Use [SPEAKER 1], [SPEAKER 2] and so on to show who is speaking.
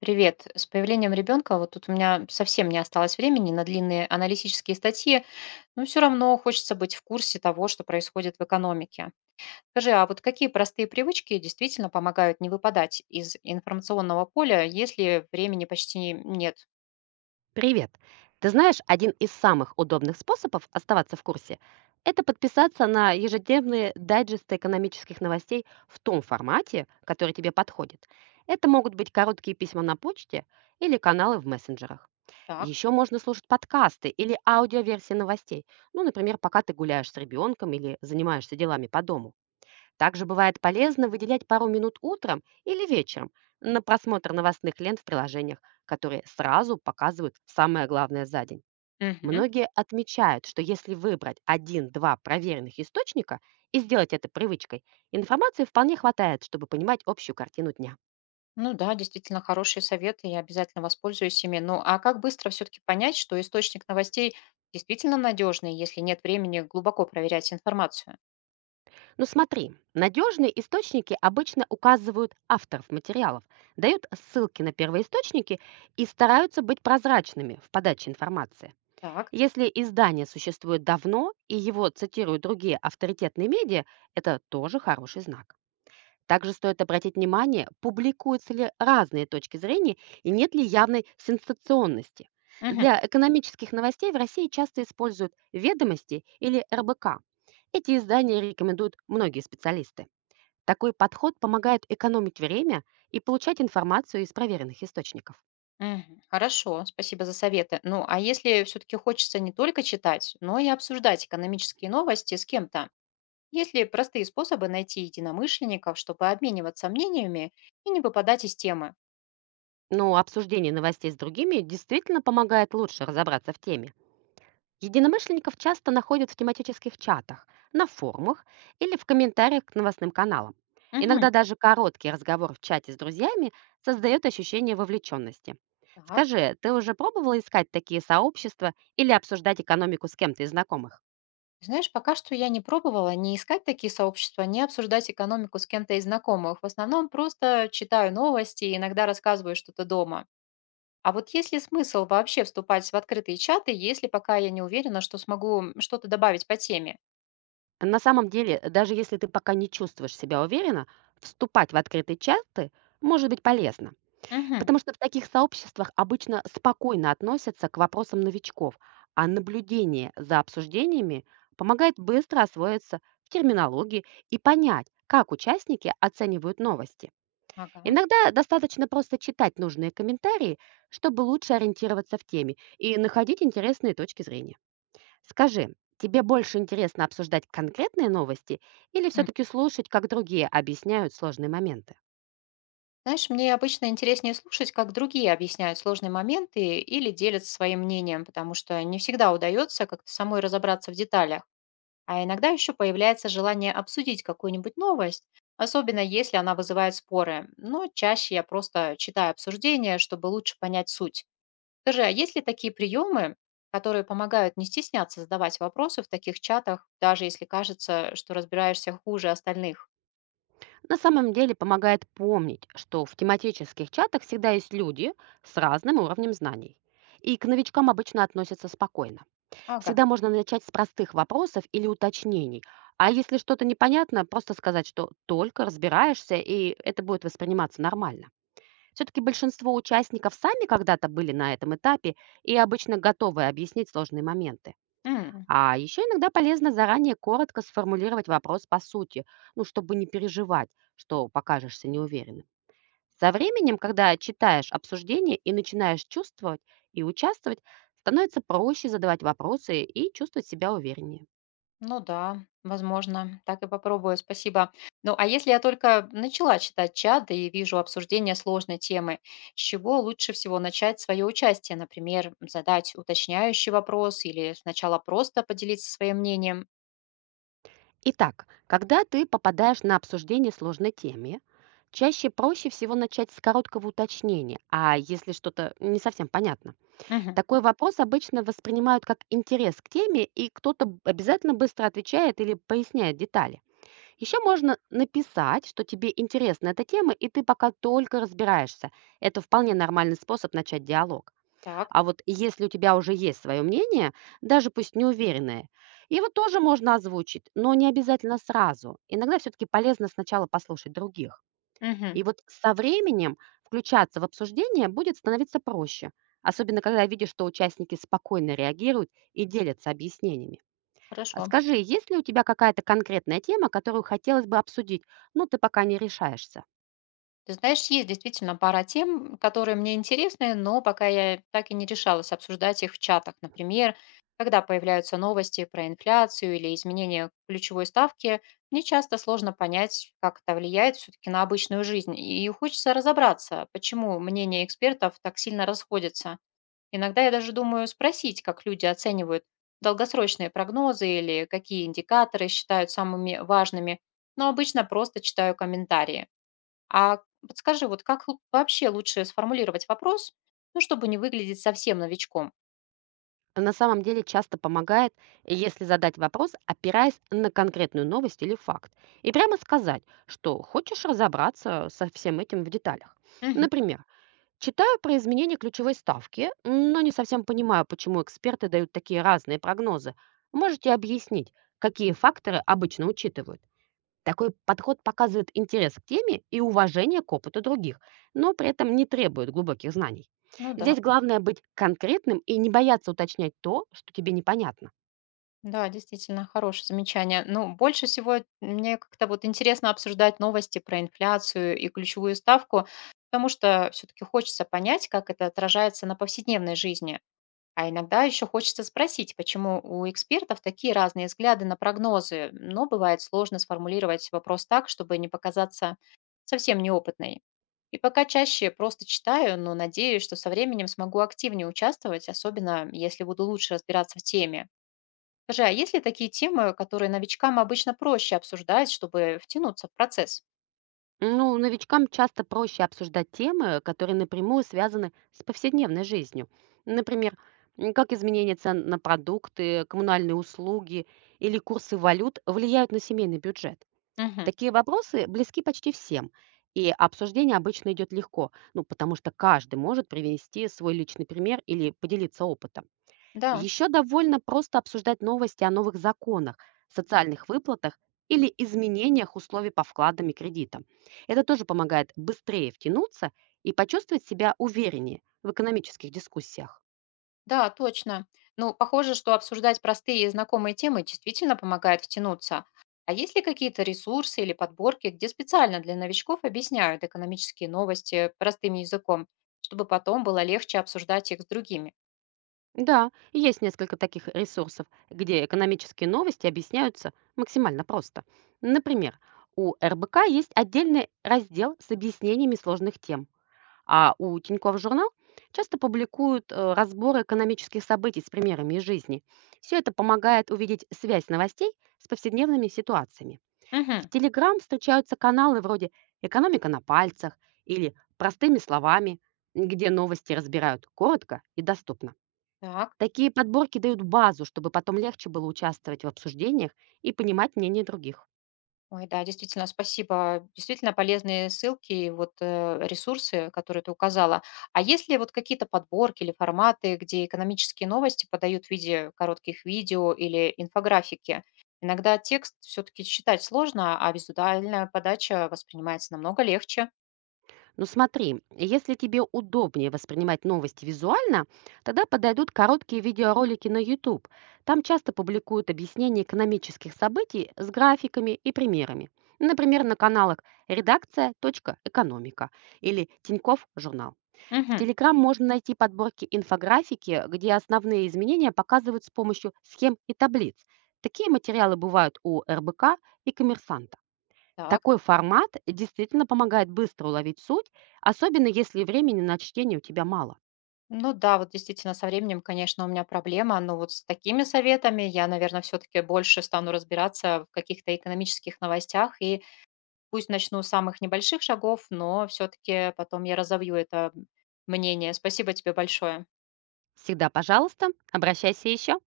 [SPEAKER 1] Привет. С появлением ребенка вот тут у меня совсем не осталось времени на длинные аналитические статьи, но все равно хочется быть в курсе того, что происходит в экономике. Скажи, а вот какие простые привычки действительно помогают не выпадать из информационного поля, если времени почти нет?
[SPEAKER 2] Привет! Ты знаешь, один из самых удобных способов оставаться в курсе – это подписаться на ежедневные дайджесты экономических новостей в том формате, который тебе подходит. Это могут быть короткие письма на почте или каналы в мессенджерах.
[SPEAKER 1] Так.
[SPEAKER 2] Еще можно слушать подкасты или аудиоверсии новостей, ну, например, пока ты гуляешь с ребенком или занимаешься делами по дому. Также бывает полезно выделять пару минут утром или вечером на просмотр новостных лент в приложениях, которые сразу показывают самое главное за день.
[SPEAKER 1] Мгм.
[SPEAKER 2] Многие отмечают, что если выбрать один-два проверенных источника и сделать это привычкой, информации вполне хватает, чтобы понимать общую картину дня.
[SPEAKER 1] Ну да, действительно хорошие советы, я обязательно воспользуюсь ими. Ну, а как быстро все-таки понять, что источник новостей действительно надежный, если нет времени глубоко проверять информацию?
[SPEAKER 2] Но смотри, надежные источники обычно указывают авторов материалов, дают ссылки на первоисточники и стараются быть прозрачными в подаче информации.
[SPEAKER 1] Так.
[SPEAKER 2] Если издание существует давно и его цитируют другие авторитетные медиа, это тоже хороший знак. Также стоит обратить внимание, публикуются ли разные точки зрения и нет ли явной сенсационности. Для экономических новостей в России часто используют «Ведомости» или «РБК». Эти издания рекомендуют многие специалисты. Такой подход помогает экономить время и получать информацию из проверенных источников.
[SPEAKER 1] Мгм. Хорошо, спасибо за советы. Ну, а если все-таки хочется не только читать, но и обсуждать экономические новости с кем-то, есть ли простые способы найти единомышленников, чтобы обмениваться мнениями и не выпадать из темы?
[SPEAKER 2] Но обсуждение новостей с другими действительно помогает лучше разобраться в теме. Единомышленников часто находят в тематических чатах, на форумах или в комментариях к новостным каналам.
[SPEAKER 1] Мгм.
[SPEAKER 2] Иногда даже короткий разговор в чате с друзьями создает ощущение вовлеченности.
[SPEAKER 1] Так.
[SPEAKER 2] Скажи, ты уже пробовала искать такие сообщества или обсуждать экономику с кем-то из знакомых?
[SPEAKER 1] Знаешь, пока что я не пробовала не искать такие сообщества, не обсуждать экономику с кем-то из знакомых. В основном просто читаю новости и иногда рассказываю что-то дома. А вот есть ли смысл вообще вступать в открытые чаты, если пока я не уверена, что смогу что-то добавить по теме?
[SPEAKER 2] На самом деле, даже если ты пока не чувствуешь себя уверенно, вступать в открытые чаты может быть полезно.
[SPEAKER 1] Мгм.
[SPEAKER 2] Потому что в таких сообществах обычно спокойно относятся к вопросам новичков, а наблюдение за обсуждениями помогает быстро освоиться в терминологии и понять, как участники оценивают новости.
[SPEAKER 1] Ага.
[SPEAKER 2] Иногда достаточно просто читать нужные комментарии, чтобы лучше ориентироваться в теме и находить интересные точки зрения. Скажи, тебе больше интересно обсуждать конкретные новости или
[SPEAKER 1] М.
[SPEAKER 2] все-таки слушать, как другие объясняют сложные моменты?
[SPEAKER 1] Знаешь, мне обычно интереснее слушать, как другие объясняют сложные моменты или делятся своим мнением, потому что не всегда удается как-то самой разобраться в деталях. А иногда еще появляется желание обсудить какую-нибудь новость, особенно если она вызывает споры. Но чаще я просто читаю обсуждения, чтобы лучше понять суть. Скажи, а есть ли такие приемы, которые помогают не стесняться задавать вопросы в таких чатах, даже если кажется, что разбираешься хуже остальных?
[SPEAKER 2] На самом деле помогает помнить, что в тематических чатах всегда есть люди с разным уровнем знаний. И к новичкам обычно относятся спокойно. Всегда можно начать с простых вопросов или уточнений. А если что-то непонятно, просто сказать, что только разбираешься, и это будет восприниматься нормально. Все-таки большинство участников сами когда-то были на этом этапе и обычно готовы объяснить сложные моменты.
[SPEAKER 1] Ага.
[SPEAKER 2] А еще иногда полезно заранее коротко сформулировать вопрос по сути, ну, чтобы не переживать, что покажешься неуверенным. Со временем, когда читаешь обсуждение и начинаешь чувствовать и участвовать, становится проще задавать вопросы и чувствовать себя увереннее.
[SPEAKER 1] Ну да, возможно, так и попробую, спасибо. Ну, а если я только начала читать чат да и вижу обсуждение сложной темы, с чего лучше всего начать свое участие? Например, задать уточняющий вопрос или сначала просто поделиться своим мнением?
[SPEAKER 2] Итак, когда ты попадаешь на обсуждение сложной темы, чаще проще всего начать с короткого уточнения, а если что-то не совсем понятно.
[SPEAKER 1] Мгм.
[SPEAKER 2] Такой вопрос обычно воспринимают как интерес к теме, и обязательно быстро отвечает или поясняет детали. Еще можно написать, что тебе интересна эта тема, и ты пока только разбираешься. Это вполне нормальный способ начать диалог.
[SPEAKER 1] Так.
[SPEAKER 2] А вот если у тебя уже есть свое мнение, даже пусть неуверенное, его тоже можно озвучить, но не обязательно сразу. Иногда все-таки полезно сначала послушать других.
[SPEAKER 1] Мгм.
[SPEAKER 2] И вот со временем включаться в обсуждение будет становиться проще, особенно когда видишь, что участники спокойно реагируют и делятся объяснениями. А
[SPEAKER 1] Хорошо.
[SPEAKER 2] скажи, есть ли у тебя какая-то конкретная тема, которую хотелось бы обсудить, но ты пока не решаешься?
[SPEAKER 1] Ты знаешь, есть действительно пара тем, которые мне интересны, но пока я так и не решалась обсуждать их в чатах. Например, когда появляются новости про инфляцию или изменение ключевой ставки, мне часто сложно понять, как это влияет все-таки на обычную жизнь. И хочется разобраться, почему мнения экспертов так сильно расходятся. Иногда я даже думаю спросить, как люди оценивают долгосрочные прогнозы или какие индикаторы считают самыми важными, но обычно просто читаю комментарии. А подскажи, вот вообще лучше сформулировать вопрос, ну, чтобы не выглядеть совсем новичком?
[SPEAKER 2] На самом деле часто помогает, если задать вопрос, опираясь на конкретную новость или факт, и прямо сказать, что хочешь разобраться со всем этим в деталях.
[SPEAKER 1] Мгм.
[SPEAKER 2] Например: «Читаю про изменение ключевой ставки, но не совсем понимаю, почему эксперты дают такие разные прогнозы. Можете объяснить, какие факторы обычно учитывают?» Такой подход показывает интерес к теме и уважение к опыту других, но при этом не требует глубоких знаний.
[SPEAKER 1] Ну да,
[SPEAKER 2] Здесь главное быть конкретным и не бояться уточнять то, что тебе непонятно.
[SPEAKER 1] да, действительно, хорошее замечание. Ну, больше всего мне как-то вот интересно обсуждать новости про инфляцию и ключевую ставку, потому что все-таки хочется понять, как это отражается на повседневной жизни. А иногда еще хочется спросить, почему у экспертов такие разные взгляды на прогнозы, но бывает сложно сформулировать вопрос так, чтобы не показаться совсем неопытной. И пока чаще просто читаю, но надеюсь, что со временем смогу активнее участвовать, особенно если буду лучше разбираться в теме. Скажи, а есть ли такие темы, которые новичкам обычно проще обсуждать, чтобы втянуться в процесс?
[SPEAKER 2] Ну, новичкам часто проще обсуждать темы, которые напрямую связаны с повседневной жизнью. Например, как изменение цен на продукты, коммунальные услуги или курсы валют влияют на семейный бюджет.
[SPEAKER 1] Мгм.
[SPEAKER 2] Такие вопросы близки почти всем, и обсуждение обычно идет легко, ну, потому что каждый может привести свой личный пример или поделиться опытом.
[SPEAKER 1] Да.
[SPEAKER 2] Еще довольно просто обсуждать новости о новых законах, социальных выплатах или изменениях условий по вкладам и кредитам. Это тоже помогает быстрее втянуться и почувствовать себя увереннее в экономических дискуссиях.
[SPEAKER 1] Да, точно. Ну, похоже, что обсуждать простые и знакомые темы действительно помогает втянуться. А есть ли какие-то ресурсы или подборки, где специально для новичков объясняют экономические новости простым языком, чтобы потом было легче обсуждать их с другими?
[SPEAKER 2] Да, есть несколько таких ресурсов, где экономические новости объясняются максимально просто. Например, у РБК есть отдельный раздел с объяснениями сложных тем, а у Тинькофф журнал часто публикуют разборы экономических событий с примерами из жизни. Все это помогает увидеть связь новостей с повседневными ситуациями. В
[SPEAKER 1] Угу.
[SPEAKER 2] Телеграм встречаются каналы вроде «Экономика на пальцах» или «Простыми словами», где новости разбирают коротко и доступно.
[SPEAKER 1] Так.
[SPEAKER 2] Такие подборки дают базу, чтобы потом легче было участвовать в обсуждениях и понимать мнение других.
[SPEAKER 1] Ой, да, действительно, спасибо. Действительно полезные ссылки и вот ресурсы, которые ты указала. А есть ли вот какие-то подборки или форматы, где экономические новости подают в виде коротких видео или инфографики? Иногда текст все-таки читать сложно, а визуальная подача воспринимается намного легче.
[SPEAKER 2] Ну смотри, если тебе удобнее воспринимать новости визуально, тогда подойдут короткие видеоролики на YouTube. Там часто публикуют объяснения экономических событий с графиками и примерами. Например, на каналах «Редакция.экономика» или «Тиньков журнал». В
[SPEAKER 1] Мгм.
[SPEAKER 2] Telegram можно найти подборки инфографики, где основные изменения показывают с помощью схем и таблиц. Такие материалы бывают у РБК и коммерсанта.
[SPEAKER 1] Так.
[SPEAKER 2] Такой формат действительно помогает быстро уловить суть, особенно если времени на чтение у тебя мало.
[SPEAKER 1] Ну да, вот действительно со временем, конечно, у меня проблема, но вот с такими советами я, наверное, все-таки больше стану разбираться в каких-то экономических новостях. И пусть начну с самых небольших шагов, но все-таки потом я разовью это мнение. Спасибо тебе большое.
[SPEAKER 2] Всегда, пожалуйста, обращайся еще.